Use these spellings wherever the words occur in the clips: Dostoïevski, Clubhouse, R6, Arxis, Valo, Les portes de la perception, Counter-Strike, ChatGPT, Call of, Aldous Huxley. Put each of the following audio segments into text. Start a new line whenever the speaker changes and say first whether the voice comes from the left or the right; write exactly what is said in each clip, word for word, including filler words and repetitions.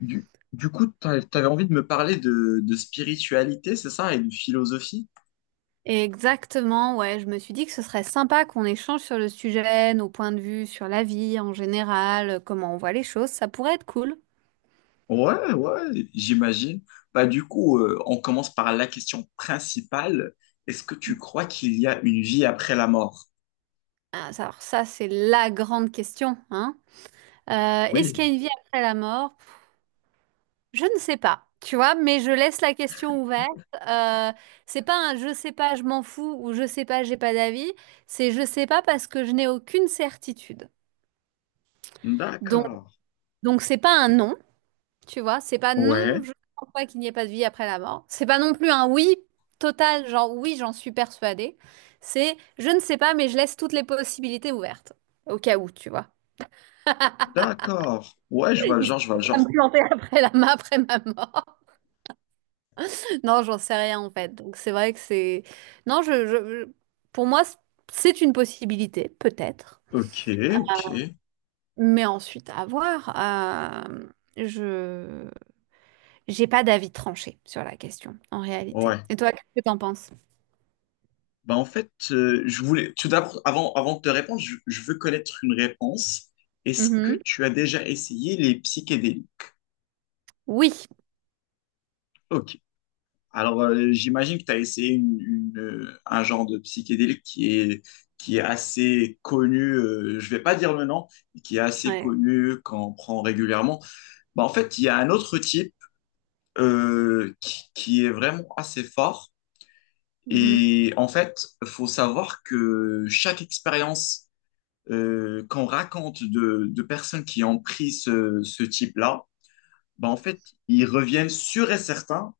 left: Du, du coup, t'a- t'avais envie de me parler de, de spiritualité, c'est ça, et de philosophie?
right: Exactement, ouais. Je me suis dit que ce serait sympa qu'on échange sur le sujet, nos points de vue sur la vie en général, euh, comment on voit les choses. Ça pourrait être cool.
left: Ouais, ouais, j'imagine. Bah, du coup, euh, on commence par la question principale. Est-ce que tu crois qu'il y a une vie après la mort?
right: Ah, ça- Alors ça, c'est la grande question, hein. Euh, est-ce
left: Oui.
right: qu'il y a une vie après la mort? Pff, Je ne sais pas, tu vois, mais je laisse la question ouverte. Euh, c'est pas un je sais pas, je m'en fous ou je sais pas, j'ai pas d'avis. C'est je sais pas parce que je n'ai aucune certitude. Donc,
left: D'accord.
right: donc c'est pas un non. Tu vois, c'est pas non,
left: Ouais,
right: je ne crois pas qu'il n'y ait pas de vie après la mort. C'est pas non plus un oui total, genre oui, j'en suis persuadée. C'est je ne sais pas, mais je laisse toutes les possibilités ouvertes. Au cas où, tu vois.
left: d'accord. Ouais, je vois le genre, je
right: Histoire
left: vois le
right: de pas
left: genre.
right: me planter après la ma- après ma mort. Non, j'en sais rien en fait. Donc c'est vrai que c'est. Non, je, je- je- Pour moi, c'est une possibilité, peut-être.
left: Ok, ok.
right: Mais ensuite, à voir. Euh, Je J'ai pas d'avis tranché sur la question, en réalité.
left: Ouais.
right: Et toi, qu'est-ce que t'en penses?
left: Bah, en fait, euh, je voulais, tout d'abord, avant, avant de te répondre, je, je veux connaître une réponse. Est-ce que tu as déjà essayé les psychédéliques?
right: Oui.
left: Ok. Alors, euh, j'imagine que tu as essayé une- une, euh, un genre de psychédélique qui est, qui est assez connu, euh, je vais pas dire le nom, mais qui est assez
right: Ouais.
left: connu quand on prend régulièrement. Bah, en fait, il y a un autre type euh, qui, qui est vraiment assez fort.
right: Mhm.
left: Et en fait, faut savoir que chaque expérience euh, qu'on raconte de, de personnes qui ont pris ce, ce type-là, bah, en fait, ils reviennent sûrs et certains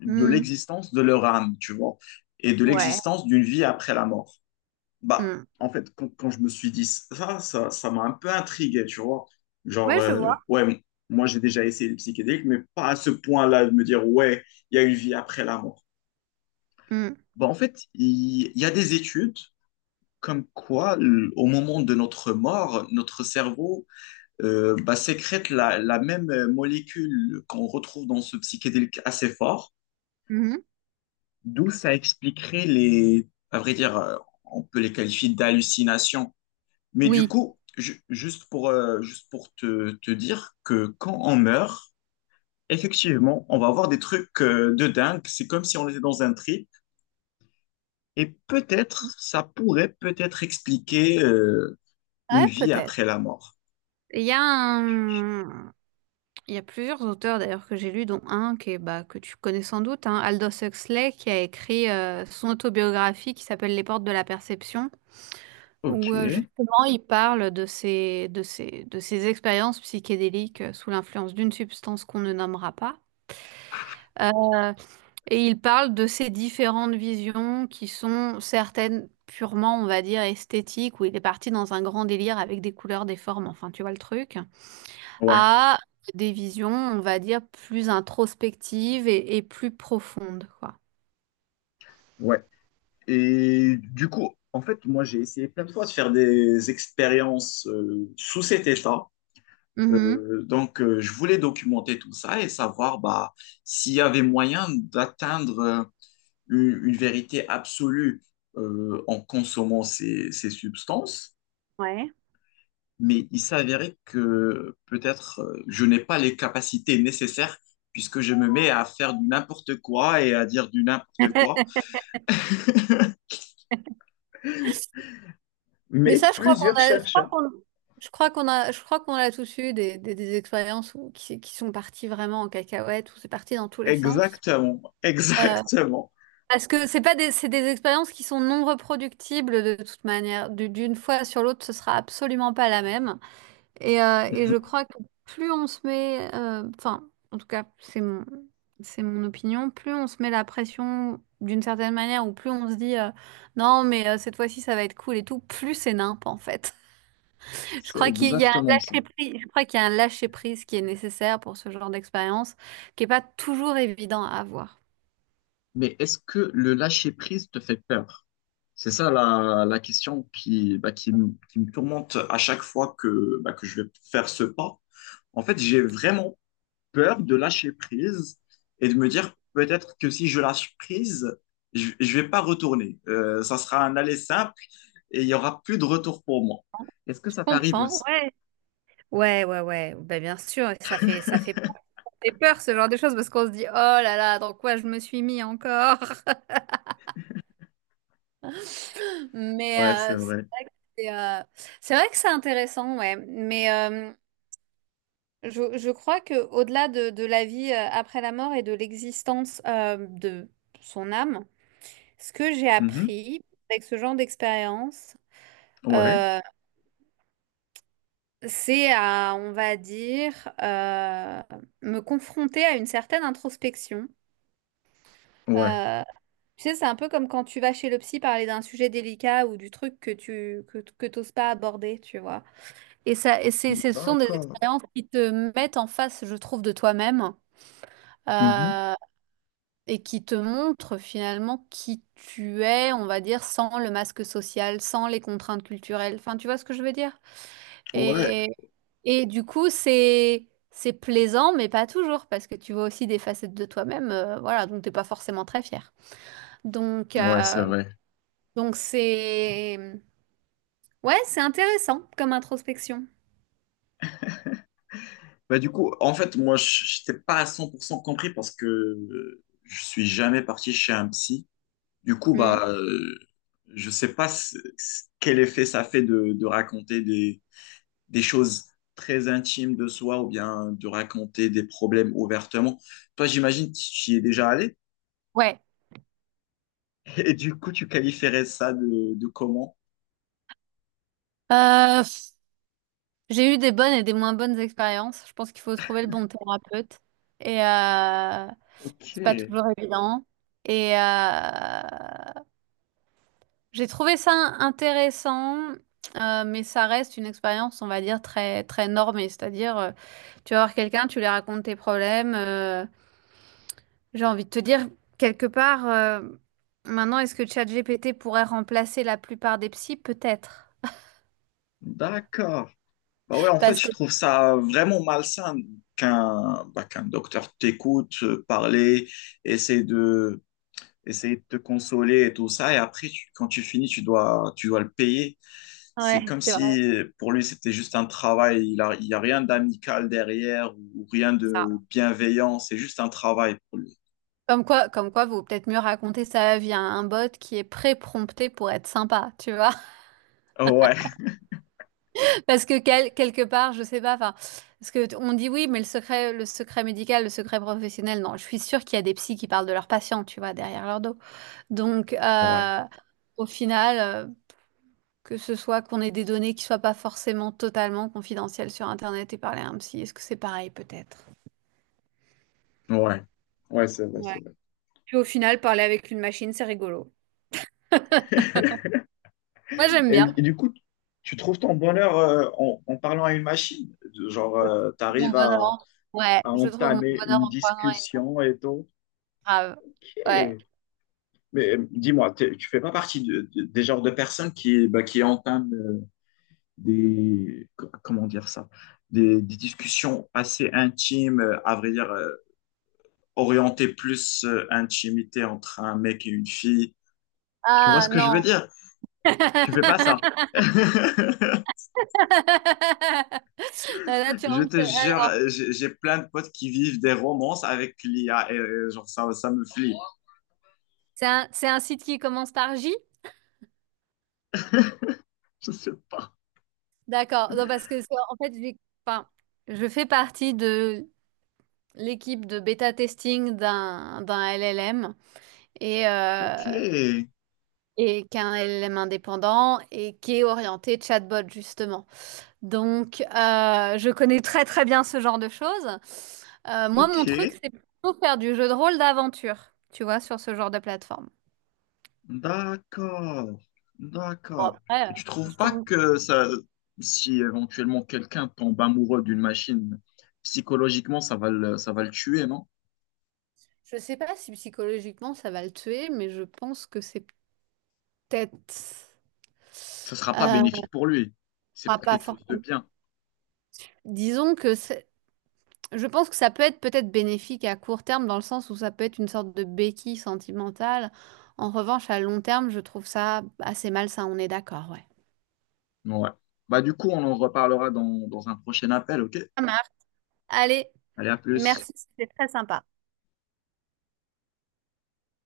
left: de
right: Mm.
left: l'existence de leur âme, tu vois, et de
right: Ouais.
left: l'existence d'une vie après la mort. Bah,
right: Mm.
left: en fait, quand, quand je me suis dit ça, ça, ça m'a un peu intrigué, tu vois. Genre,
right: Ouais, je
left: euh,
right: vois.
left: ouais, moi j'ai déjà essayé les psychédéliques, mais pas à ce point-là de me dire, ouais, il y a une vie après la mort.
right: Mm.
left: Bah, en fait, il il y a des études comme quoi, l- au moment de notre mort, notre cerveau euh, bah, sécrète la, la même euh, molécule qu'on retrouve dans ce psychédélique assez fort.
right: Mhm.
left: D'où ça expliquerait les, à vrai dire, euh, on peut les qualifier d'hallucinations. Mais du
right: Oui.
left: coup, ju- juste pour, euh, juste pour te, te dire que quand on meurt, effectivement, on va avoir des trucs euh, de dingue. C'est comme si on était dans un trip. Et peut-être, ça pourrait peut-être expliquer euh, une
right: Ouais,
left: vie
right: peut-être.
left: après la mort.
right: Il y a un... il y a plusieurs auteurs d'ailleurs que j'ai lus, dont un qui est, bah, que tu connais sans doute, hein, Aldous Huxley, qui a écrit euh, son autobiographie qui s'appelle Les portes de la perception,
left: Ok.
right: où euh, justement il parle de ses, de ses, de ses expériences psychédéliques euh, sous l'influence d'une substance qu'on ne nommera pas. Et il parle de ces différentes visions qui sont certaines purement, on va dire, esthétiques, où il est parti dans un grand délire avec des couleurs, des formes, enfin, tu vois le truc,
left: Ouais,
right: à des visions, on va dire, plus introspectives et, et plus profondes, quoi.
left: ouais. Et du coup, en fait, moi, j'ai essayé plein de fois de faire des expériences euh, sous cet état.
right: Mhm.
left: Euh, donc, euh, je voulais documenter tout ça et savoir bah, s'il y avait moyen d'atteindre euh, une, une vérité absolue euh, en consommant ces, ces substances,
right: Ouais.
left: mais il s'avérait que peut-être euh, je n'ai pas les capacités nécessaires puisque je me mets à faire du n'importe quoi et à dire du n'importe quoi.
right: Mais
left: Mais
right: ça, je crois
left: plusieurs
right: qu'on a, je crois
left: chercheurs.
right: qu'on, je crois qu'on a, je crois qu'on a tous eu des, des, des expériences où, qui, qui sont parties vraiment en cacahuète, où c'est parti dans tous les sens.
left: Exactement,
right: Euh,
left: exactement.
right: Parce que c'est pas des, c'est des expériences qui sont non reproductibles de toute manière. Du- D'une fois sur l'autre, ce sera absolument pas la même. Et, euh, et je
left: Mhm.
right: crois que plus on se met, euh, enfin, en tout cas, c'est mon, c'est mon opinion, plus on se met la pression d'une certaine manière ou plus on se dit euh, non, mais euh, cette fois-ci, ça va être cool et tout, plus c'est nimp en fait. Je
left: C'est
right: crois qu'il y a un
left: exactement ça.
right: lâcher-prise, je crois qu'il y a un lâcher-prise qui est nécessaire pour ce genre d'expérience, qui est pas toujours évident à avoir.
left: Mais est-ce que le lâcher-prise te fait peur? C'est ça la, la question qui, bah, qui, me qui me tourmente à chaque fois que, bah, que je vais faire ce pas. En fait, j'ai vraiment peur de lâcher prise et de me dire peut-être que si je lâche prise, je ne vais pas retourner. Euh, ça sera un aller simple et il n'y aura plus de retour pour moi. Est-ce que
right: Je
left: ça t'arrive
right: comprends,
left: aussi?
right: ouais. Ouais, ouais, ouais, ben, bien sûr, et ça fait, ça fait peur, ça fait peur, ce genre de choses parce qu'on se dit, oh là là, dans quoi je me suis mis encore? Mais
left: Ouais, c'est
right: euh,
left: vrai.
right: c'est euh, c'est vrai que c'est intéressant, ouais. Mais euh, je, je crois que au-delà de, de la vie euh, après la mort et de l'existence euh, de son âme, ce que j'ai
left: Mhm.
right: appris avec ce genre d'expérience,
left: Ouais,
right: euh, c'est à, on va dire, euh, me confronter à une certaine introspection.
left: ouais.
right: Euh, Tu sais, c'est un peu comme quand tu vas chez le psy parler d'un sujet délicat ou du truc que tu que, que t'oses pas aborder, tu vois. Et ça, et c'est, ce sont des
left: D'accord.
right: expériences qui te mettent en face, je trouve, de toi-même
left: Mhm.
right: euh, et qui te montrent finalement qui tu es, on va dire, sans le masque social, sans les contraintes culturelles. Enfin, tu vois ce que je veux dire?
left: Ouais,
right: Et, et du coup, c'est c'est plaisant, mais pas toujours, parce que tu vois aussi des facettes de toi-même. Euh, voilà, donc t'es pas forcément très fier. Donc,
left: ouais, c'est
right: euh,
left: vrai.
right: Donc c'est... Ouais, c'est intéressant comme introspection.
left: Bah, du coup, en fait, moi, je n'étais pas à cent pour cent compris parce que euh, je suis jamais parti chez un psy. Du coup,
right: Hmm.
left: bah, euh, je sais pas ce- ce- quel effet ça fait de, de raconter des, des choses très intimes de soi ou bien de raconter des problèmes ouvertement. Toi, j'imagine que tu y es déjà allé
right: Ouais.
left: et du coup, tu qualifierais ça de, de comment?
right: Euh, pff, j'ai eu des bonnes et des moins bonnes expériences. Je pense qu'il faut trouver le bon thérapeute. Et euh,
left: Ok,
right: c'est pas toujours évident. Et euh, j'ai trouvé ça intéressant, euh, mais ça reste une expérience, on va dire, très, très normée. C'est-à-dire, euh, tu vas voir quelqu'un, tu lui racontes tes problèmes. euh, J'ai envie de te dire, quelque part, euh, maintenant, est-ce que ChatGPT pourrait remplacer la plupart des psys? Peut-être.
left: d'accord. Bah ouais, en fait,
right: Parce
left: je
right: que,
left: trouve ça vraiment malsain qu'un bah, qu'un docteur t'écoute euh, parler, essaie de, essayer de te consoler et tout ça, et après, tu- quand tu finis, tu dois, tu dois le payer. C'est
right: ouais,
left: comme
right: c'est vrai.
left: si euh, pour lui, c'était juste un travail, il a, il y a rien d'amical derrière ou rien
right: Ça.
left: de bienveillant, c'est juste un travail pour lui.
right: Comme quoi, comme quoi, vaut peut-être mieux raconter sa vie à un bot qui est pré-prompté pour être sympa, tu vois?
left: Ouais,
right: Parce que quel- quelque part, je sais pas, enfin, parce que t- on dit oui, mais le secret, le secret médical, le secret professionnel, non, je suis sûre qu'il y a des psys qui parlent de leurs patients, tu vois, derrière leur dos. Donc,
left: ouais,
right: euh, Au final. euh, Que ce soit qu'on ait des données qui soient pas forcément totalement confidentielles sur internet et parler à un psy, est-ce que c'est pareil peut-être?
left: ouais, ouais, c'est vrai,
right: Ouais.
left: c'est vrai.
right: Puis au final, parler avec une machine, c'est rigolo. Moi j'aime
left: Et,
right: bien.
left: et du coup, tu trouves ton bonheur euh, en, en parlant à une machine? Genre, tu
right: Mon
left: arrives
right: bonheur.
left: à
right: en- Ouais,
left: à
right: je trouve mon
left: entamer
right: bonheur
left: une
right: en prenant une
left: discussion et tout.
right: grave.
left: Ok.
right: Ouais.
left: Mais euh, dis-moi, t'es- tu fais pas partie de- de- des genres de personnes qui, bah, qui entament euh, des, co- comment dire ça, des, des discussions assez intimes, euh, à vrai dire, euh, orientées plus euh, intimité entre un mec et une fille. Tu vois
right: Ah
left: ce que je veux
right: non.
left: dire? Tu fais pas ça.
right: Là, tu
left: Je
right: rentres.
left: te
right: Sur-
left: jure,
right: Alors,
left: euh, j'ai j'ai plein de potes qui vivent des romances avec l'I A et euh, genre ça, ça me flippe.
right: C'est un, c'est un site qui commence par J?
left: Je sais pas.
right: D'accord. Non, parce que c'est- en fait, j'ai- enfin, Je fais partie de l'équipe de bêta testing d'un d'un L L M et,
left: Ok,
right: euh, et qu'un L L M indépendant et qui est orienté chatbot justement. Donc, euh, je connais très très bien ce genre de choses. Euh, moi,
left: ok.
right: mon truc, c'est plutôt faire du jeu de rôle d'aventure, tu vois, sur ce genre de plateforme.
left: D'accord,
right: Bon,
left: d'accord.
right: après, euh,
left: Et tu
right: si
left: trouves
right: je
left: pas
right: tombe...
left: que ça, si éventuellement quelqu'un tombe amoureux d'une machine, psychologiquement, ça va le, ça va le tuer, non?
right: Je sais pas si psychologiquement ça va le tuer, mais je pense que c'est peut-être...
left: Ça sera pas
right: Euh, on
left: bénéfique pour lui. C'est
right: pourra
left: pas
right: pas
left: quelque chose de
right: forcément...
left: bien.
right: Disons que c'est- je pense que ça peut être peut-être bénéfique à court terme dans le sens où ça peut être une sorte de béquille sentimentale. En revanche, à long terme, je trouve ça assez malsain, on est d'accord, ouais.
left: Ouais. Bah, du coup, on en reparlera dans, dans un prochain appel, ok?
right: Ça marche. Allez,
left: Allez, à plus.
right: merci, c'était très sympa.